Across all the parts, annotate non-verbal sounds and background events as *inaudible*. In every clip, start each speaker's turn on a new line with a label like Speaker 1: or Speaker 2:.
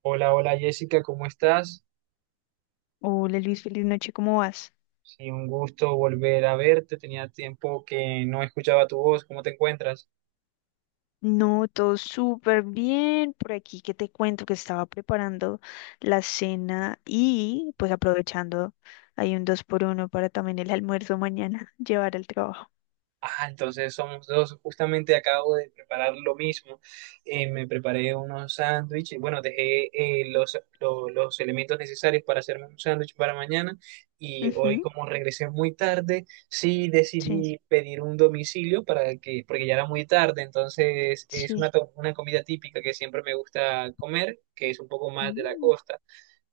Speaker 1: Hola, hola Jessica, ¿cómo estás?
Speaker 2: Hola Luis, feliz noche, ¿cómo vas?
Speaker 1: Sí, un gusto volver a verte. Tenía tiempo que no escuchaba tu voz. ¿Cómo te encuentras?
Speaker 2: No, todo súper bien por aquí, que te cuento que estaba preparando la cena y pues aprovechando, hay un dos por uno para también el almuerzo mañana, *laughs* llevar al trabajo.
Speaker 1: Ah, entonces somos dos. Justamente acabo de preparar lo mismo. Me preparé unos sándwiches. Bueno, dejé los elementos necesarios para hacerme un sándwich para mañana. Y hoy,
Speaker 2: Ujú,
Speaker 1: como regresé muy tarde, sí
Speaker 2: sí,
Speaker 1: decidí pedir un domicilio porque ya era muy tarde. Entonces, es
Speaker 2: sí.
Speaker 1: una comida típica que siempre me gusta comer, que es un poco más de la
Speaker 2: Mm.
Speaker 1: costa.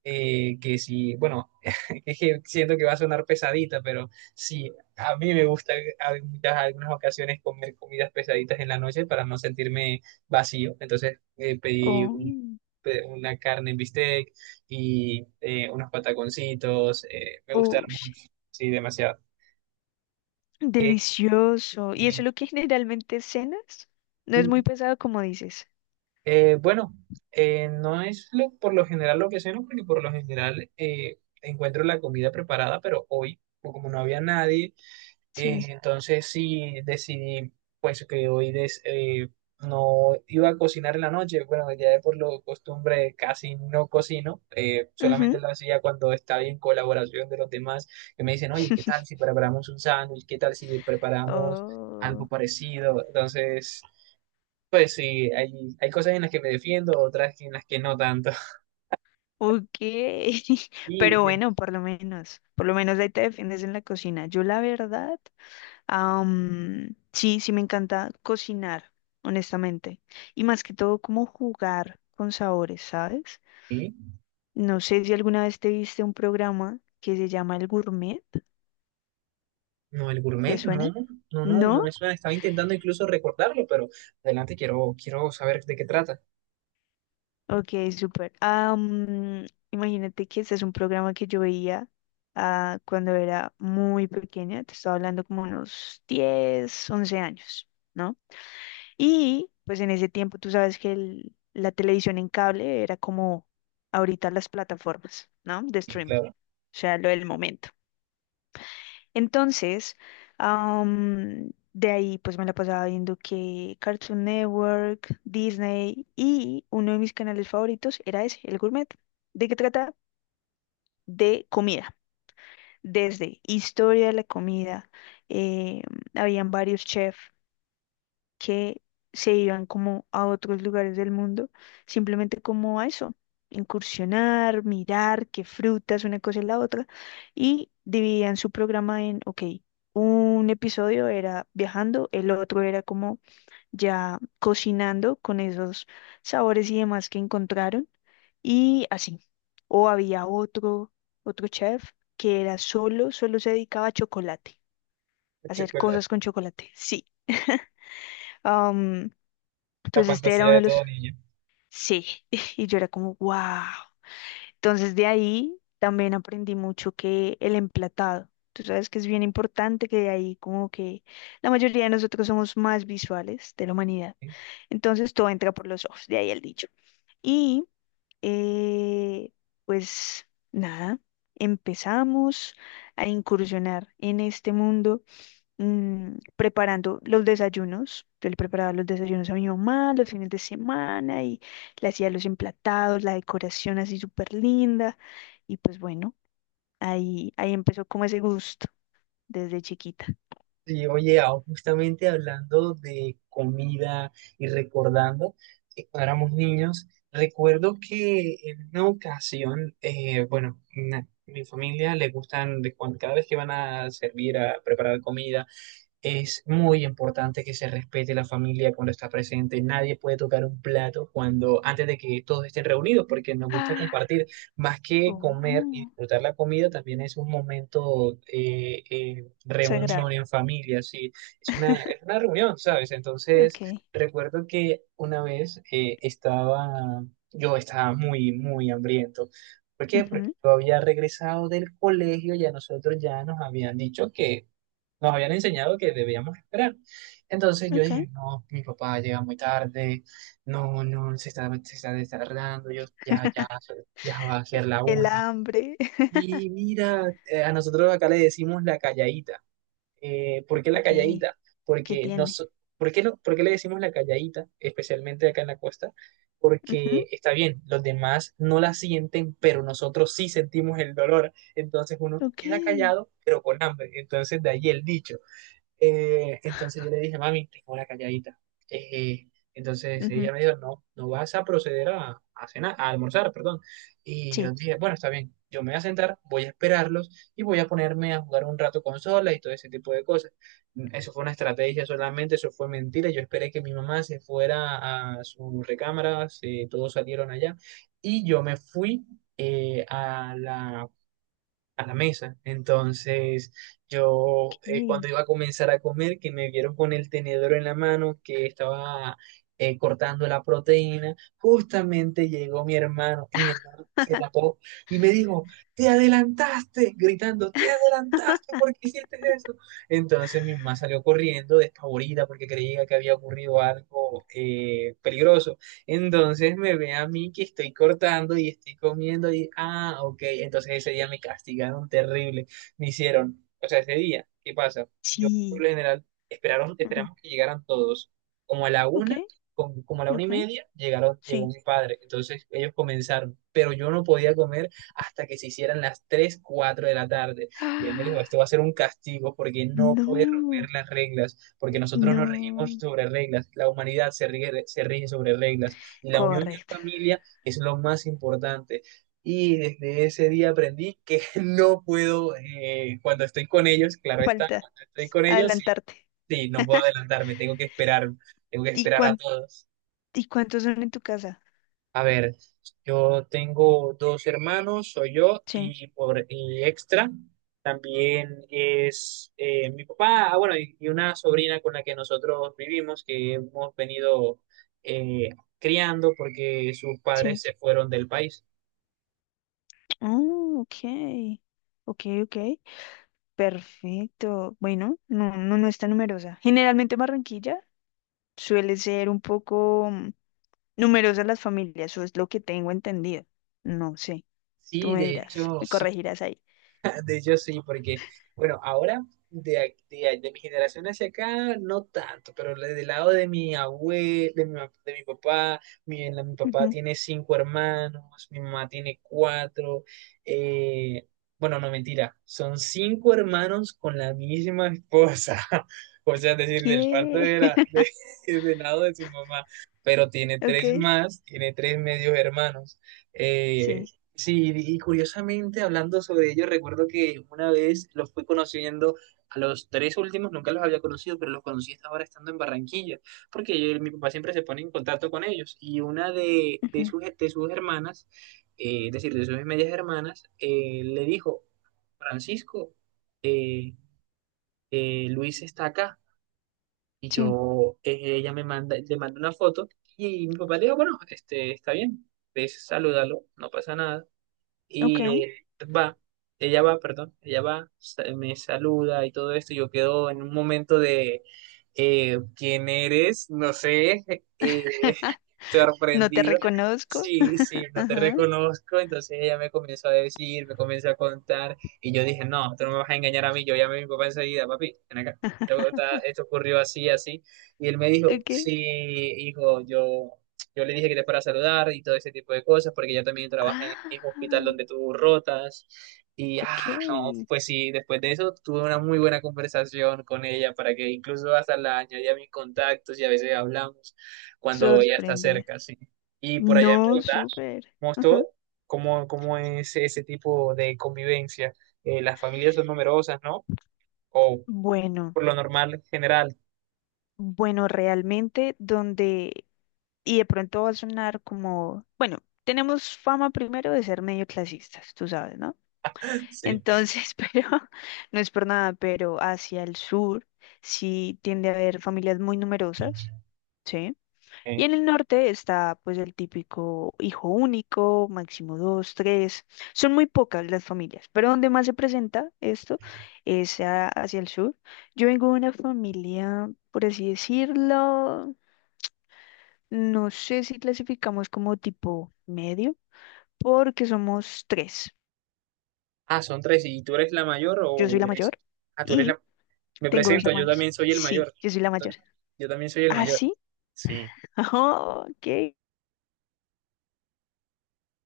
Speaker 1: Que si, Bueno, es que *laughs* siento que va a sonar pesadita, pero sí, a mí me gusta algunas ocasiones comer comidas pesaditas en la noche para no sentirme vacío. Entonces pedí
Speaker 2: Oh,
Speaker 1: una carne en bistec y unos pataconcitos, me gustaron
Speaker 2: ush,
Speaker 1: mucho, sí, demasiado.
Speaker 2: delicioso. ¿Y eso
Speaker 1: Y,
Speaker 2: es lo que generalmente cenas? No es
Speaker 1: mm,
Speaker 2: muy pesado como dices.
Speaker 1: bueno, no es por lo general lo que ceno, porque por lo general encuentro la comida preparada, pero hoy, como no había nadie,
Speaker 2: Sí.
Speaker 1: entonces sí decidí que no iba a cocinar en la noche. Bueno, ya de por lo costumbre casi no cocino. Solamente
Speaker 2: Ujú.
Speaker 1: lo hacía cuando estaba en colaboración de los demás, que me dicen, oye, ¿qué tal
Speaker 2: *laughs*
Speaker 1: si preparamos un sándwich? ¿Qué tal si preparamos algo
Speaker 2: Oh.
Speaker 1: parecido? Entonces, pues sí, hay cosas en las que me defiendo, otras en las que no tanto.
Speaker 2: Ok, *laughs* pero bueno,
Speaker 1: *laughs*
Speaker 2: por lo menos ahí te defiendes en la cocina. Yo la verdad, sí, sí me encanta cocinar, honestamente, y más que todo como jugar con sabores, ¿sabes?
Speaker 1: Y
Speaker 2: No sé si alguna vez te viste un programa que se llama El Gourmet,
Speaker 1: no, el
Speaker 2: ¿te
Speaker 1: gourmet, no,
Speaker 2: suena?
Speaker 1: no, no, no
Speaker 2: ¿No?
Speaker 1: me suena. Estaba intentando incluso recordarlo, pero adelante, quiero saber de qué trata.
Speaker 2: Ok, súper. Imagínate que este es un programa que yo veía cuando era muy pequeña, te estaba hablando como unos 10, 11 años, ¿no? Y pues en ese tiempo tú sabes que la televisión en cable era como ahorita las plataformas, ¿no? De
Speaker 1: Y
Speaker 2: streaming, o
Speaker 1: claro,
Speaker 2: sea, lo del momento. Entonces, de ahí pues me la pasaba viendo que Cartoon Network, Disney y uno de mis canales favoritos era ese, El Gourmet. ¿De qué trata? De comida. Desde historia de la comida, eh, habían varios chefs que se iban como a otros lugares del mundo, simplemente como a eso, incursionar, mirar qué frutas, una cosa y la otra, y dividían su programa en, ok, un episodio era viajando, el otro era como ya cocinando con esos sabores y demás que encontraron, y así. O había otro chef que era solo se dedicaba a chocolate,
Speaker 1: el
Speaker 2: a hacer
Speaker 1: chocolate,
Speaker 2: cosas con chocolate, sí. *laughs* Entonces
Speaker 1: la
Speaker 2: este era
Speaker 1: fantasía
Speaker 2: uno
Speaker 1: de
Speaker 2: de los,
Speaker 1: todo niño.
Speaker 2: sí, *laughs* y yo era como, wow. Entonces de ahí también aprendí mucho que el emplatado, tú sabes que es bien importante que de ahí como que la mayoría de nosotros somos más visuales de la humanidad. Entonces todo entra por los ojos, de ahí el dicho. Y eh, pues nada, empezamos a incursionar en este mundo preparando los desayunos. Yo le preparaba los desayunos a mi mamá los fines de semana y le hacía los emplatados, la decoración así súper linda. Y pues bueno, ahí empezó como ese gusto desde chiquita.
Speaker 1: Y oye, ah, justamente hablando de comida y recordando que cuando éramos niños, recuerdo que en una ocasión, bueno, mi familia le gustan, cada vez que van a servir, a preparar comida. Es muy importante que se respete la familia cuando está presente. Nadie puede tocar un plato cuando, antes de que todos estén reunidos, porque nos gusta
Speaker 2: Ah.
Speaker 1: compartir. Más que comer y
Speaker 2: Oh,
Speaker 1: disfrutar la comida, también es un momento reunión
Speaker 2: sagrado.
Speaker 1: en familia, sí. Es es
Speaker 2: *laughs*
Speaker 1: una reunión, ¿sabes? Entonces,
Speaker 2: Ok.
Speaker 1: recuerdo que una vez yo estaba muy, muy hambriento. ¿Por qué? Porque
Speaker 2: Ujú.
Speaker 1: yo había regresado del colegio y a nosotros ya nos habían dicho que nos habían enseñado que debíamos esperar. Entonces yo
Speaker 2: Ok.
Speaker 1: dije, no, mi papá llega muy tarde, no, no, se está tardando, ya va a ser la
Speaker 2: El
Speaker 1: una.
Speaker 2: hambre. *laughs*
Speaker 1: Y mira, a nosotros acá le decimos la calladita. ¿Por qué la
Speaker 2: Ok.
Speaker 1: calladita?
Speaker 2: ¿Qué
Speaker 1: Porque
Speaker 2: tiene?
Speaker 1: nos, ¿por qué, no- ¿por qué le decimos la calladita, especialmente acá en la costa? Porque
Speaker 2: Ujú.
Speaker 1: está bien, los demás no la sienten, pero nosotros sí sentimos el dolor. Entonces uno
Speaker 2: Ok.
Speaker 1: queda callado, pero con hambre. Entonces de ahí el dicho. Entonces yo le dije, mami, tengo la calladita. Eh, entonces ella
Speaker 2: Ujú.
Speaker 1: me dijo, no, no vas a proceder a cenar, a almorzar, perdón. Y yo
Speaker 2: Sí.
Speaker 1: dije, bueno, está bien, yo me voy a sentar, voy a esperarlos y voy a ponerme a jugar un rato consola y todo ese tipo de cosas. Eso fue una estrategia solamente, eso fue mentira. Yo esperé que mi mamá se fuera a su recámara, todos salieron allá y yo me fui eh, a la a la mesa. Entonces, yo
Speaker 2: Ok.
Speaker 1: cuando iba a comenzar a comer, que me vieron con el tenedor en la mano, que estaba cortando la proteína, justamente llegó mi hermano, y mi hermano se tapó y me dijo, te adelantaste, gritando, te adelantaste, ¿por qué hiciste eso? Entonces mi mamá salió corriendo, despavorida, porque creía que había ocurrido algo peligroso. Entonces me ve a mí que estoy cortando y estoy comiendo y, ah, ok, entonces ese día me castigaron terrible, me hicieron, o sea, ese día, ¿qué pasa? Yo por
Speaker 2: Sí.
Speaker 1: lo general esperaron,
Speaker 2: Ujú.
Speaker 1: esperamos que llegaran todos, como a la
Speaker 2: Ok.
Speaker 1: una, como a la una y
Speaker 2: Ok.
Speaker 1: media, llegó
Speaker 2: Sí.
Speaker 1: mi padre, entonces ellos comenzaron, pero yo no podía comer hasta que se hicieran las 3 4 de la tarde. Y él me dijo, esto
Speaker 2: Ah.
Speaker 1: va a ser un castigo porque no puede romper
Speaker 2: No,
Speaker 1: las reglas, porque nosotros nos regimos
Speaker 2: no.
Speaker 1: sobre reglas, la humanidad se rige sobre reglas. Y la unión en
Speaker 2: Correcto.
Speaker 1: familia es lo más importante. Y desde ese día aprendí que *laughs* no puedo, cuando estoy con ellos, claro
Speaker 2: *laughs*
Speaker 1: está,
Speaker 2: Falta
Speaker 1: cuando estoy con ellos, sí,
Speaker 2: adelantarte.
Speaker 1: sí, no puedo adelantarme, tengo que
Speaker 2: ¿Y
Speaker 1: esperar a todos.
Speaker 2: cuántos son en tu casa?
Speaker 1: A ver, yo tengo dos hermanos, soy yo
Speaker 2: Sí,
Speaker 1: y extra. También es mi papá, ah, bueno, y una sobrina con la que nosotros vivimos, que hemos venido eh, criando porque sus padres
Speaker 2: sí.
Speaker 1: se fueron del país.
Speaker 2: Oh, ok. Ok, ok. Perfecto. Bueno, no, no, no es tan numerosa. Generalmente Barranquilla suele ser un poco numerosa las familias, eso es lo que tengo entendido. No sé, tú
Speaker 1: Sí,
Speaker 2: me
Speaker 1: de
Speaker 2: dirás,
Speaker 1: hecho,
Speaker 2: me
Speaker 1: sí.
Speaker 2: corregirás ahí.
Speaker 1: *laughs* De hecho sí, porque, bueno, ahora de mi generación hacia acá, no tanto, pero del lado de mi abuelo, de mi papá, mi papá
Speaker 2: Ujú.
Speaker 1: tiene cinco hermanos, mi mamá tiene cuatro, eh, bueno, no mentira, son cinco hermanos con la misma esposa, *laughs* o sea, es decir, del parto
Speaker 2: ¿Qué?
Speaker 1: de
Speaker 2: *laughs*
Speaker 1: *laughs* del lado de su mamá, pero tiene
Speaker 2: Ok,
Speaker 1: tres más, tiene tres medios hermanos. eh,
Speaker 2: sí.
Speaker 1: Sí, y curiosamente hablando sobre ello, recuerdo que una vez los fui conociendo a los tres últimos, nunca los había conocido, pero los conocí hasta ahora estando en Barranquilla, porque mi papá siempre se pone en contacto con ellos. Y una
Speaker 2: Ujú.
Speaker 1: de sus hermanas, es decir, de sus medias hermanas, le dijo, Francisco, eh, Luis está acá. Y
Speaker 2: Sí,
Speaker 1: yo, le manda una foto y mi papá le dijo, bueno, este, está bien, ves, salúdalo, no pasa nada.
Speaker 2: ok.
Speaker 1: Y va, Ella va, perdón, ella va, me saluda y todo esto. Yo quedo en un momento de ¿quién eres? No sé, *laughs* eh,
Speaker 2: No te
Speaker 1: sorprendido.
Speaker 2: reconozco.
Speaker 1: Sí, sí, no te
Speaker 2: Ajá,
Speaker 1: reconozco. Entonces ella me comenzó a decir, me comenzó a contar. Y yo dije, no, tú no me vas a engañar a mí. Yo llamé a mi papá enseguida, papi, ven acá. Esto ocurrió así, así. Y él me dijo,
Speaker 2: ok.
Speaker 1: sí, hijo, yo le dije que era para saludar y todo ese tipo de cosas, porque ella también trabaja en el mismo hospital
Speaker 2: Ah,
Speaker 1: donde tú rotas. Y,
Speaker 2: ok.
Speaker 1: ah, no, pues sí, después de eso tuve una muy buena conversación con ella, para que incluso hasta la añadí a mis contactos y a veces hablamos cuando ella está
Speaker 2: Sorprendida.
Speaker 1: cerca, sí. Y por allá en
Speaker 2: No,
Speaker 1: Bogotá,
Speaker 2: súper.
Speaker 1: mostró
Speaker 2: Ajá.
Speaker 1: cómo, cómo es ese tipo de convivencia. Las familias son numerosas, ¿no? O
Speaker 2: Bueno,
Speaker 1: por lo normal, en general.
Speaker 2: bueno, realmente donde, y de pronto va a sonar como, bueno, tenemos fama primero de ser medio clasistas, tú sabes, ¿no?
Speaker 1: Sí.
Speaker 2: Entonces, *laughs* pero no es por nada, pero hacia el sur sí tiende a haber familias muy numerosas, ¿sí? Y
Speaker 1: Eh,
Speaker 2: en el norte está pues el típico hijo único, máximo dos, tres. Son muy pocas las familias, pero donde más se presenta esto es hacia el sur. Yo vengo de una familia, por así decirlo, no sé si clasificamos como tipo medio, porque somos tres.
Speaker 1: ah, son tres. ¿Y tú eres la mayor
Speaker 2: Yo
Speaker 1: o
Speaker 2: soy la
Speaker 1: eres...
Speaker 2: mayor
Speaker 1: Ah, tú eres
Speaker 2: y
Speaker 1: la... Me
Speaker 2: tengo dos
Speaker 1: presento, yo
Speaker 2: hermanas.
Speaker 1: también soy el
Speaker 2: Sí,
Speaker 1: mayor.
Speaker 2: yo soy la mayor.
Speaker 1: Yo también soy el
Speaker 2: ¿Ah,
Speaker 1: mayor.
Speaker 2: sí?
Speaker 1: Sí,
Speaker 2: *laughs* Oh, ok.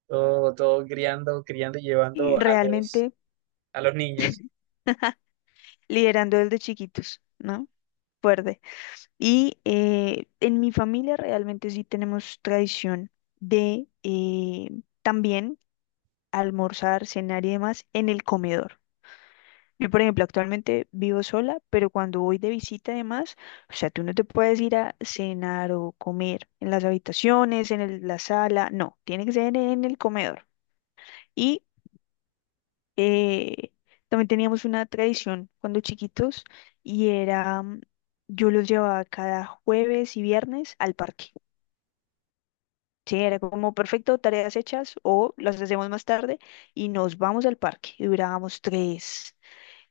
Speaker 1: todo, todo criando, criando y llevando a
Speaker 2: Realmente
Speaker 1: a los niños.
Speaker 2: liderando desde chiquitos, ¿no? Fuerte. Y en mi familia realmente sí tenemos tradición de también almorzar, cenar y demás en el comedor. Yo, por ejemplo, actualmente vivo sola, pero cuando voy de visita además, o sea, tú no te puedes ir a cenar o comer en las habitaciones, en la sala, no, tiene que ser en el comedor. Y eh, también teníamos una tradición cuando chiquitos y era, yo los llevaba cada jueves y viernes al parque. Sí, era como perfecto, tareas hechas o las hacemos más tarde y nos vamos al parque. Y durábamos tres,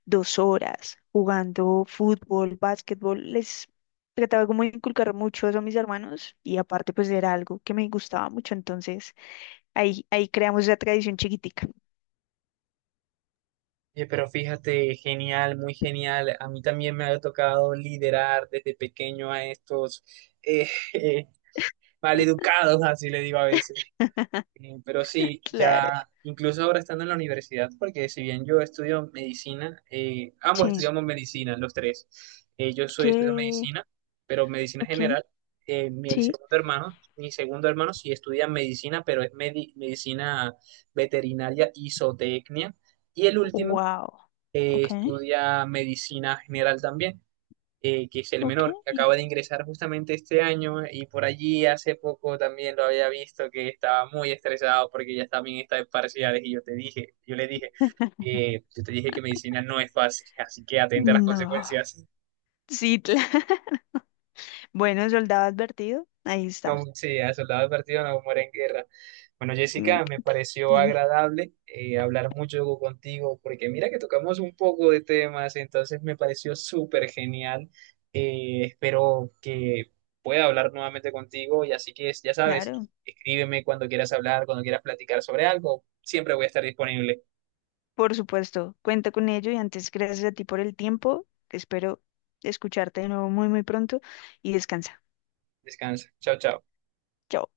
Speaker 2: dos horas jugando fútbol, básquetbol. Les trataba como de inculcar mucho eso a mis hermanos y aparte pues era algo que me gustaba mucho. Entonces ahí creamos esa tradición chiquitica.
Speaker 1: Oye, pero fíjate, genial, muy genial. A mí también me ha tocado liderar desde pequeño a estos eh, *laughs* eh, maleducados, así le digo a veces. Pero
Speaker 2: *laughs*
Speaker 1: sí,
Speaker 2: Claro.
Speaker 1: ya incluso ahora estando en la universidad, porque si bien yo estudio medicina, ambos
Speaker 2: Sí.
Speaker 1: estudiamos medicina, los tres. Yo soy estudio
Speaker 2: ¿Qué?
Speaker 1: medicina, pero medicina
Speaker 2: Ok.
Speaker 1: general.
Speaker 2: Sí.
Speaker 1: Mi segundo hermano sí estudia medicina, pero es medicina veterinaria y zootecnia. Y el último
Speaker 2: Wow. Ok.
Speaker 1: estudia medicina general también, que es el
Speaker 2: Ok.
Speaker 1: menor, que acaba de ingresar justamente este año, y por allí hace poco también lo había visto que estaba muy estresado porque ya también está en parciales, y yo le dije,
Speaker 2: *laughs*
Speaker 1: yo te dije que medicina no es fácil, así que atente a las
Speaker 2: No.
Speaker 1: consecuencias.
Speaker 2: Sí, claro. *laughs* Bueno, soldado advertido. Ahí
Speaker 1: No,
Speaker 2: está.
Speaker 1: sí, a soldado partido no muere en guerra. Bueno,
Speaker 2: Me
Speaker 1: Jessica, me
Speaker 2: encanta.
Speaker 1: pareció
Speaker 2: Dime.
Speaker 1: agradable hablar mucho contigo, porque mira que tocamos un poco de temas, entonces me pareció súper genial. Espero que pueda hablar nuevamente contigo, y así que ya sabes,
Speaker 2: Claro,
Speaker 1: escríbeme cuando quieras hablar, cuando quieras platicar sobre algo, siempre voy a estar disponible.
Speaker 2: por supuesto. Cuenta con ello y antes, gracias a ti por el tiempo. Espero escucharte de nuevo muy, muy pronto y descansa.
Speaker 1: Descansa. Chao, chao.
Speaker 2: Chao.